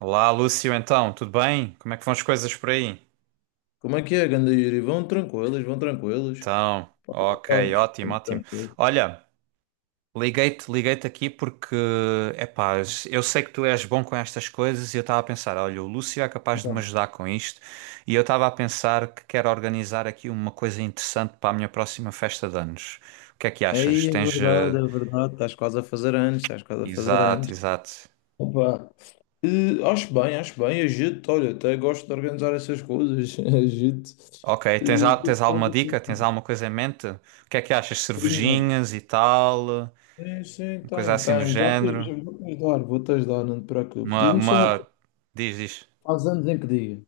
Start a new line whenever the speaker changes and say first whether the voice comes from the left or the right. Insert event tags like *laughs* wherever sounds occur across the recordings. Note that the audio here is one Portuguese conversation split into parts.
right: Olá, Lúcio, então, tudo bem? Como é que vão as coisas por aí?
left: Como é que é, ganda Yuri? Vão tranquilos, vão tranquilos.
right: Então, ok,
left: Sabes?
right: ótimo,
left: Tudo
right: ótimo.
left: tranquilo.
right: Olha, liguei-te aqui porque, epá, eu sei que tu és bom com estas coisas e eu estava a pensar, olha, o Lúcio é capaz de me
left: Então,
right: ajudar com isto e eu estava a pensar que quero organizar aqui uma coisa interessante para a minha próxima festa de anos. O que é que achas?
left: aí é
right: Tens.
left: verdade, é verdade. Estás quase a fazer anos, estás quase a fazer
right: Exato,
left: anos.
right: exato.
left: Opa. Acho bem, acho bem. Agito, olha, até gosto de organizar essas coisas. *laughs* Agito.
right: Ok, tens,
left: Eh,
right: al- tens alguma dica? Tens alguma coisa em mente? O que é que achas?
left: Primeiro.
right: Cervejinhas e tal?
left: Sim, sim,
right: Uma coisa
left: tenho,
right: assim do
left: tenho.
right: género?
left: Já vou-te ajudar, não te preocupes.
right: Uma,
left: Diz-me só uma
right: uma...
left: coisa.
right: Diz, diz.
left: Faz anos em que dia?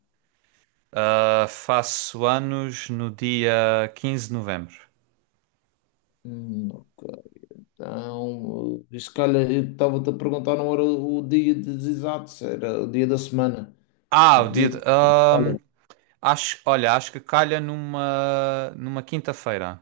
right: Ah, faço anos no dia 15 de novembro.
left: Ok. Então, se calhar eu estava-te a perguntar, não era o dia dos exatos, era o dia da semana.
right: Ah,
left: Em
right: o
left: que
right: dia.
left: dia? que- é? Olha,
right: Olha, acho que calha numa quinta-feira.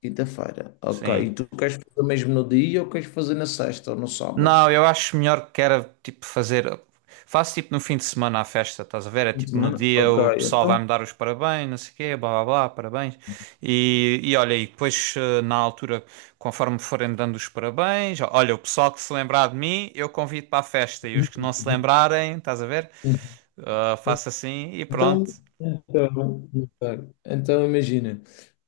left: quinta-feira. Ok.
right: Sim.
left: E tu queres fazer mesmo no dia ou queres fazer na sexta ou no sábado?
right: Não, eu acho melhor que era tipo fazer. Faço tipo no fim de semana a festa, estás a ver? É
left: Fim de
right: tipo no
left: semana?
right: dia
left: Ok,
right: o pessoal
left: então.
right: vai-me dar os parabéns, não sei o quê, blá blá blá, parabéns. E olha, e depois na altura, conforme forem dando os parabéns, olha, o pessoal que se lembrar de mim, eu convido para a festa e os que não se
left: *laughs*
right: lembrarem, estás a ver? Ah, faço assim e pronto.
left: Então imagina,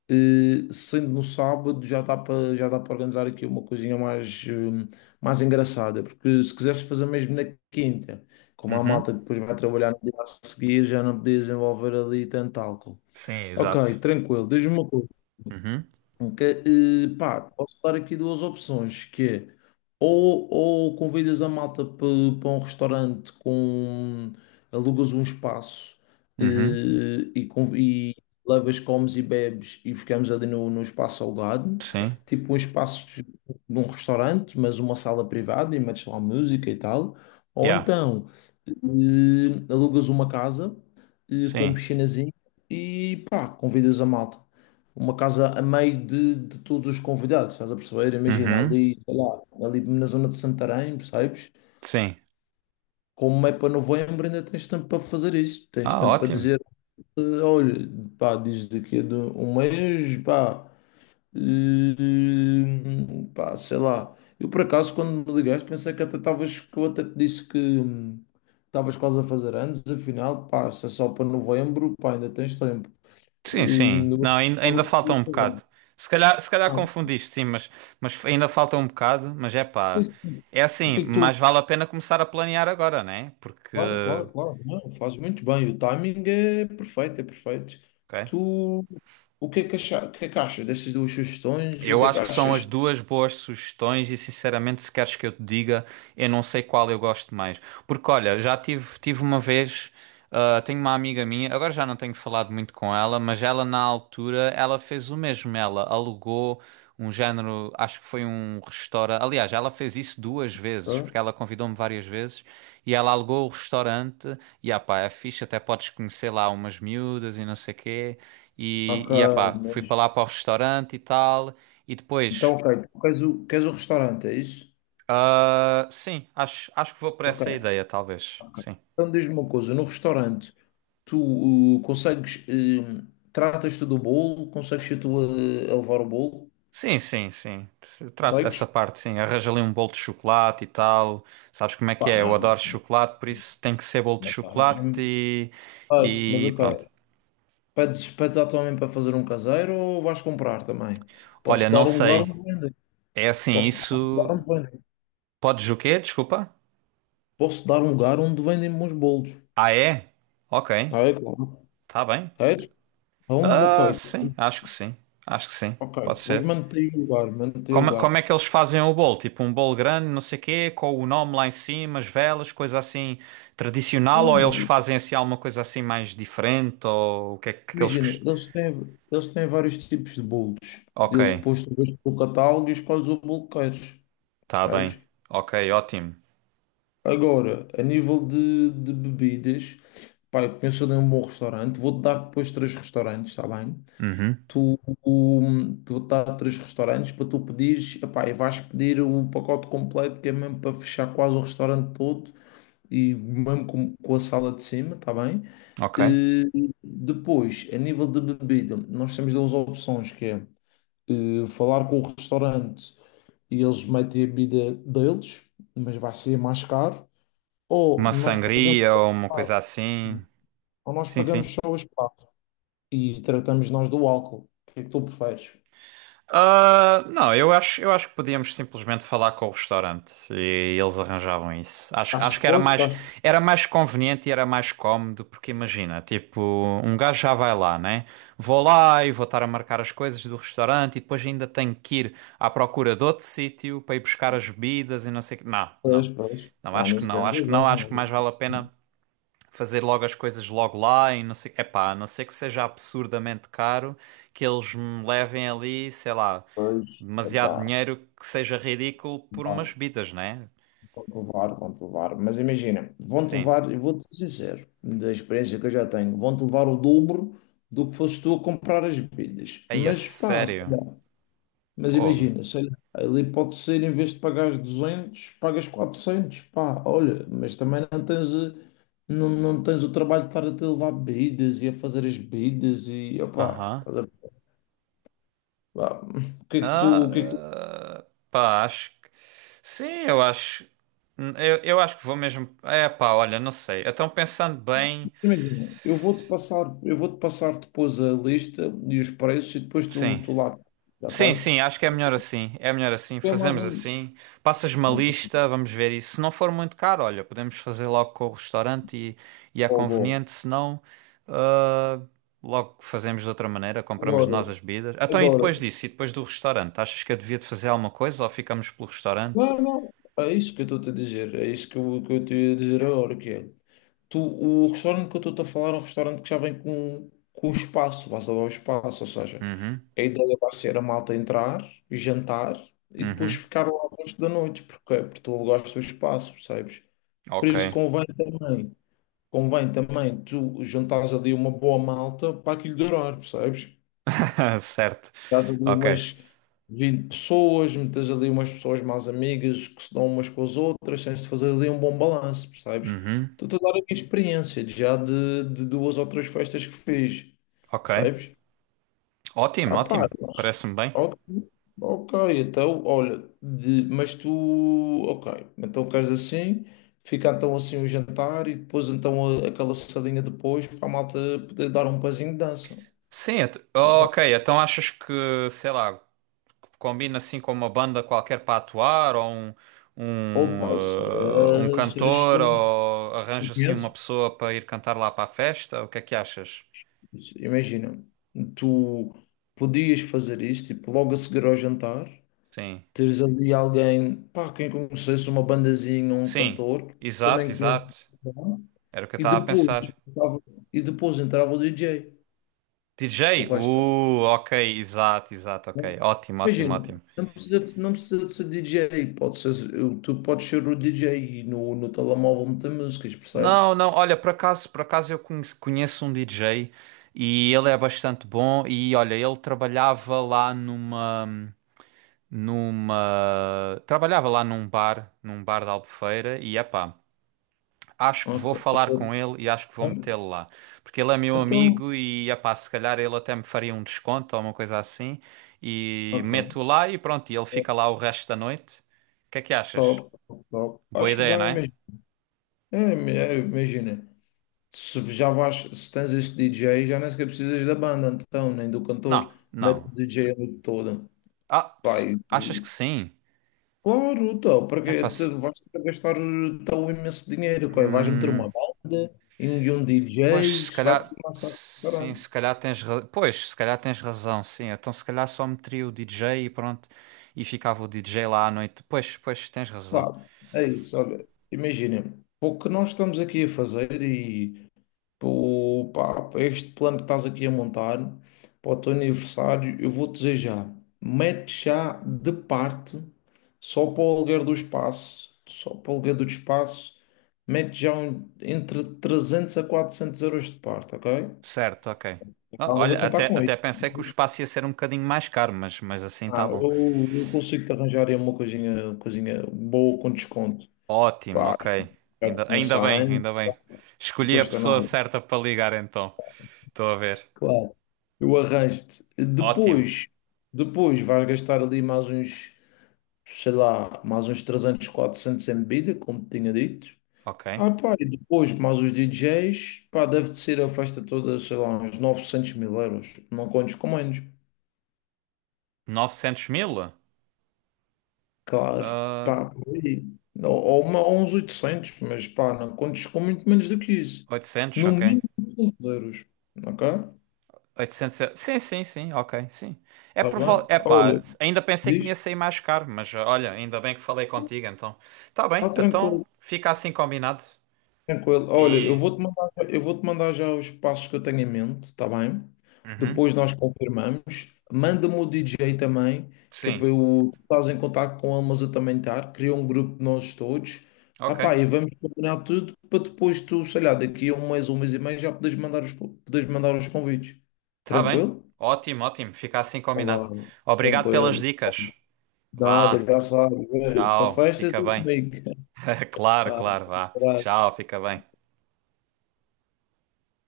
left: sendo no sábado já dá para organizar aqui uma coisinha mais, mais engraçada, porque se quiseres fazer mesmo na quinta, como a
right: Uhum.
left: malta depois vai trabalhar no dia a seguir, já não podias envolver ali tanto álcool.
right: Sim, exato.
left: Ok, tranquilo, diz-me uma coisa.
right: Uhum.
left: Ok, pá, posso dar aqui duas opções, que é ou convidas a malta para um restaurante com alugas um espaço
right: Uhum.
left: e levas, comes e bebes e ficamos ali no espaço alugado,
right: Sim.
left: tipo um espaço de um restaurante, mas uma sala privada e metes lá música e tal, ou
right: Yeah.
left: então alugas uma casa com
right: Sim.
left: piscinazinho e pá, convidas a malta uma casa a meio de todos os convidados, estás a perceber? Imagina,
right: Uhum.
left: ali, sei lá, ali na zona de Santarém, percebes?
right: Sim.
left: Como é para novembro, ainda tens tempo para fazer isso. Tens
right: Ah,
left: tempo para
right: ótimo.
left: dizer, olha, pá, diz daqui a de um mês, pá, sei lá. Eu, por acaso, quando me ligaste, pensei que até estavas, que eu até te disse que estavas quase a fazer anos, afinal, pá, se é só para novembro, pá, ainda tens tempo.
right: Sim, sim.
left: Eu
right: Não, ainda,
left: pensava
right: ainda
left: que
right: falta
left: seria
right: um
left: agora.
right: bocado. Se calhar confundiste, sim, mas ainda falta um bocado. Mas é
left: Sim,
right: pá,
left: sim.
right: é
left: O
right: assim,
left: que é que tu.
right: mas vale a pena começar a planear agora, né? Porque,
left: Claro, claro, claro. Não, fazes muito bem. O timing é perfeito, é perfeito.
right: ok?
left: Tu. O que é que achas destas duas sugestões? O
right: Eu
left: que é que
right: acho que são as
left: achas?
right: duas boas sugestões e sinceramente, se queres que eu te diga, eu não sei qual eu gosto mais. Porque olha, já tive uma vez, ah, tenho uma amiga minha, agora já não tenho falado muito com ela, mas ela na altura, ela fez o mesmo, ela alugou um género, acho que foi um restaurante. Aliás, ela fez isso duas vezes,
left: Hã?
right: porque ela convidou-me várias vezes e ela alugou o restaurante e ah pá, é fixe, até podes conhecer lá umas miúdas e não sei quê. E,
left: Ok,
right: e ah pá, fui
left: mas.
right: para lá para o restaurante e tal. E depois,
left: Então, ok, tu queres o restaurante, é isso?
right: ah, sim, acho que vou por
left: Ok,
right: essa ideia, talvez.
left: ok.
right: Sim.
left: Então diz-me uma coisa: no restaurante, tu consegues. Tratas-te do bolo? Consegues tu a levar o bolo?
right: Sim, sim, sim. Eu trato
left: Consegues?
right: dessa parte, sim. Arranja ali um bolo de chocolate e tal. Sabes como é que
left: Pá,
right: é? Eu
left: não,
right: adoro
left: não,
right: chocolate, por isso tem que ser bolo de
left: não tá.
right: chocolate e,
left: Ai, mas
right: e pronto.
left: ok. Pedes à tua mãe para fazer um caseiro ou vais comprar também?
right: Olha,
left: Posso
right: não
left: dar um lugar
right: sei.
left: onde vendem.
right: É assim,
left: Posso dar um lugar onde
right: isso.
left: vendem.
right: Podes o quê? Desculpa.
left: Posso dar um lugar onde vendem bons bolos.
right: Ah, é? Ok.
left: Ah, é claro.
right: Tá bem.
left: Queres? Então,
right: Ah,
left: ok.
right: sim, acho que sim. Acho que sim.
left: Ok.
right: Pode
left: Vou
right: ser.
left: manter o lugar, manter o
right: Como,
left: lugar.
right: como é que eles fazem o bolo? Tipo um bolo grande, não sei quê, com o nome lá em cima, as velas, coisa assim tradicional, ou eles
left: Hum,
right: fazem assim alguma coisa assim mais diferente, ou o que é que eles
left: Imagina,
right: cost...
left: eles têm vários tipos de bolos.
right: Ok,
left: Eles depois tu vês pelo catálogo e escolhes o bolo que queres.
right: tá bem.
left: Sabes?
right: Ok, ótimo.
left: Agora, a nível de bebidas, pá, eu conheço ali um bom restaurante. Vou-te dar depois três restaurantes, está bem?
right: Uhum,
left: Tu, um, tu tá a três restaurantes para tu pedires, epá, e vais pedir o pacote completo que é mesmo para fechar quase o restaurante todo e mesmo com a sala de cima, tá bem?
right: ok.
left: Eh, Depois, a nível de bebida, nós temos duas opções que é falar com o restaurante e eles metem a bebida deles, mas vai ser mais caro, ou
right: Uma
left: nós pagamos
right: sangria
left: só o
right: ou uma
left: espaço,
right: coisa assim.
left: ou nós
right: Sim,
left: pagamos
right: sim.
left: só o espaço e tratamos nós do álcool. O que é que tu preferes?
right: Ah, não, eu acho que podíamos simplesmente falar com o restaurante e eles arranjavam isso. Acho,
left: Faz
right: acho que
left: esforço, faz.
right: era mais conveniente e era mais cómodo, porque imagina, tipo, um gajo já vai lá, né? Vou lá e vou estar a marcar as coisas do restaurante e depois ainda tenho que ir à procura de outro sítio para ir buscar as bebidas e não sei o quê. Não, não,
left: Pois, pois.
right: não,
left: Lá
right: acho que
left: nisso
right: não,
left: tens
right: acho que não,
left: razão.
right: acho que mais vale a
left: Não é?
right: pena fazer logo as coisas logo lá e não sei, epá, a não ser que seja absurdamente caro, que eles me levem ali, sei lá
left: Pois,
right: demasiado
left: epá,
right: dinheiro que seja ridículo por umas
left: levar,
right: bebidas, né?
left: vão-te levar, vão-te levar. Mas imagina, vão-te
right: Sim.
left: levar, e vou-te ser sincero, da experiência que eu já tenho, vão-te levar o dobro do que foste tu a comprar as bebidas.
right: Aí, a
left: Mas pá, sei
right: sério.
left: lá. Mas
right: Fogo.
left: imagina, sei lá, ali pode ser, em vez de pagares 200 pagas 400, pá, olha, mas também não tens. Eh, Não, não tens o trabalho de estar a te levar bebidas e a fazer as bebidas e opá.
right: Aham.
left: Vá, o que é que tu, o que é que tu-
right: Pá, acho que. Sim, eu acho. Eu acho que vou mesmo. É, pá, olha, não sei. Então, pensando bem.
left: Imagina, eu vou-te passar depois a lista e os preços e depois tu,
right: Sim.
left: tu lá, ok?
right: Sim, sim, acho que é melhor assim. É melhor assim.
left: É mais
right: Fazemos
left: um.
right: assim. Passas-me uma
left: Uma bom de
right: lista, vamos ver. E se não for muito caro, olha, podemos fazer logo com o restaurante e é conveniente. Se não, ah, logo fazemos de outra maneira. Compramos
left: agora,
right: nós as bebidas. Então, e
left: agora.
right: depois disso? E depois do restaurante? Achas que eu devia de fazer alguma coisa ou ficamos pelo restaurante?
left: Não, não. É isso que eu estou-te a dizer. É isso que eu te ia dizer agora, que é. Tu, o restaurante que eu estou-te a falar é um restaurante que já vem com o espaço, vais alugar espaço, ou seja,
right: Uhum,
left: a ideia vai ser a malta entrar, jantar e depois
right: uhum.
left: ficar lá o resto da noite, porque, é, porque tu alugaste o espaço, percebes? Por
right: Ok.
left: isso convém também tu juntares ali uma boa malta para aquilo durar, percebes?
right: *laughs* Certo.
left: Estás ali
right: Ok.
left: umas 20 pessoas, metes ali umas pessoas mais amigas que se dão umas com as outras, tens de fazer ali um bom balanço, percebes?
right: Uhum,
left: Estou a dar a minha experiência de já de duas ou três festas que fiz,
right: ok.
left: percebes? Ah,
right: Ótimo,
left: pá,
right: ótimo. Parece-me bem.
left: ok, ok, então, olha, mas tu, ok, então queres assim, fica então assim o jantar e depois então aquela sardinha depois para a malta poder dar um pezinho de dança.
right: Sim, ok. Então achas que, sei lá, combina assim com uma banda qualquer para atuar ou um,
left: Opa, isso
right: um, eh, um
left: era, isso era
right: cantor
left: excelente.
right: ou
left: Tu
right: arranja assim uma
left: conheces?
right: pessoa para ir cantar lá para a festa? O que é que achas?
left: Isso, imagina, tu podias fazer isto, tipo, logo a seguir ao jantar,
right: Sim.
left: teres ali alguém, pá, quem conhecesse uma bandazinha, um
right: Sim,
left: cantor,
right: exato,
left: também conheces.
right: exato. Era o que eu
left: E
right: estava a
left: depois,
right: pensar.
left: entrava- e depois entrava o DJ. O
right: DJ?
left: resto era
right: Ok, exato, exato, ok.
left: bom.
right: Ótimo, ótimo,
left: Imagina,
right: ótimo.
left: não precisa de ser DJ. Pode ser, tu podes ser o DJ e no telemóvel meter músicas, percebes?
right: Não, não, olha, por acaso eu conheço um DJ e ele é bastante bom e olha, ele trabalhava lá numa numa. Trabalhava lá num bar da Albufeira, e epá, acho que vou
left: Ok.
right: falar com ele e acho que vou metê-lo lá. Porque ele é meu
left: Então,
right: amigo e epá, se calhar ele até me faria um desconto ou uma coisa assim. E
left: ok.
right: meto lá e pronto, e ele fica lá o resto da noite. O que é que achas?
left: Top, top, top.
right: Boa
left: Acho
right: ideia, não
left: bem,
right: é?
left: mas é, é, imagina. Se já vais, se tens este DJ, já nem sequer precisas da banda, então, nem do cantor.
right: Não,
left: Mete o
right: não.
left: DJ a noite toda.
right: Ah,
left: Vai.
right: achas que sim?
left: Claro, então, porque
right: Epá, se...
left: tu vais ter que gastar tão imenso dinheiro, coi, vais meter
right: hum.
left: uma banda e um
right: Pois,
left: DJ,
right: se
left: isso vai ter
right: calhar,
left: mais caro que o
right: sim,
left: caralho.
right: se calhar tens, ra- pois, se calhar tens razão, sim. Então, se calhar só meteria o DJ e pronto, e ficava o DJ lá à noite. Pois, pois, tens razão.
left: Pá, é isso, olha, imagina, pô, o que nós estamos aqui a fazer e pô, pá, este plano que estás aqui a montar para o teu aniversário, eu vou dizer já, mete já de parte, só para o aluguer do espaço, só para o aluguer do espaço, mete entre 300 a 400 euros de parte, ok?
right: Certo, ok. Ah,
left: Estavas a
right: olha, até,
left: contar com
right: até
left: isso.
right: pensei que o espaço ia ser um bocadinho mais caro, mas assim
left: Ah,
right: tá bom.
left: eu consigo te arranjar aí uma coisinha boa com desconto.
right: Ótimo,
left: Pá,
right: ok.
left: já te
right: Ainda,
left: conheço
right: ainda
left: há
right: bem,
left: anos,
right: ainda bem.
left: não
right: Escolhi a
left: custa
right: pessoa
left: nada.
right: certa para ligar então. Estou a ver.
left: Claro. Eu arranjo-te.
right: Ótimo,
left: Depois vais gastar ali mais uns, sei lá, mais uns 300, 400 em bebida, como te tinha dito.
right: ok.
left: Ah, pá, e depois mais os DJs, pá, deve de ser a festa toda, sei lá, uns 900 mil euros. Não contes com menos.
right: 900 mil?
left: Claro,
right: Ah,
left: pá, por aí. Ou uns 800, mas pá, não contes com muito menos do que isso.
right: 800,
left: No
right: ok.
left: mínimo 500 euros, ok?
right: 800 euros. Sim, sim, sim, ok, sim. É
left: Está
right: provável.
left: bem?
right: É pá,
left: Olha,
right: ainda pensei que me
left: diz,
right: ia sair mais caro, mas ah, olha, ainda bem que falei contigo, então. Tá bem,
left: está
right: então
left: tranquilo.
right: fica assim combinado.
left: Tranquilo. Olha, eu
right: E.
left: vou-te mandar, eu vou-te mandar já os passos que eu tenho em mente, está bem?
right: Uhum,
left: Depois nós confirmamos. Manda-me o DJ também, que é
right: sim,
left: para eu estás em contato com ele, mas eu também estar. Cria um grupo de nós todos. Ah pá,
right: ok.
left: e vamos combinar tudo para depois tu, sei lá, daqui a um mês e meio já podes mandar podes mandar os convites.
right: Tá bem.
left: Tranquilo?
right: Ótimo, ótimo, fica assim combinado.
left: Olá,
right: Obrigado pelas
left: tranquilo.
right: dicas.
left: Nada,
right: Vá,
left: já sabes. Para
right: tchau,
left: festas
right: fica
left: é
right: bem.
left: comigo.
right: *laughs* Claro,
left: Vá,
right: claro,
left: um
right: vá. Tchau,
left: abraço.
right: fica bem.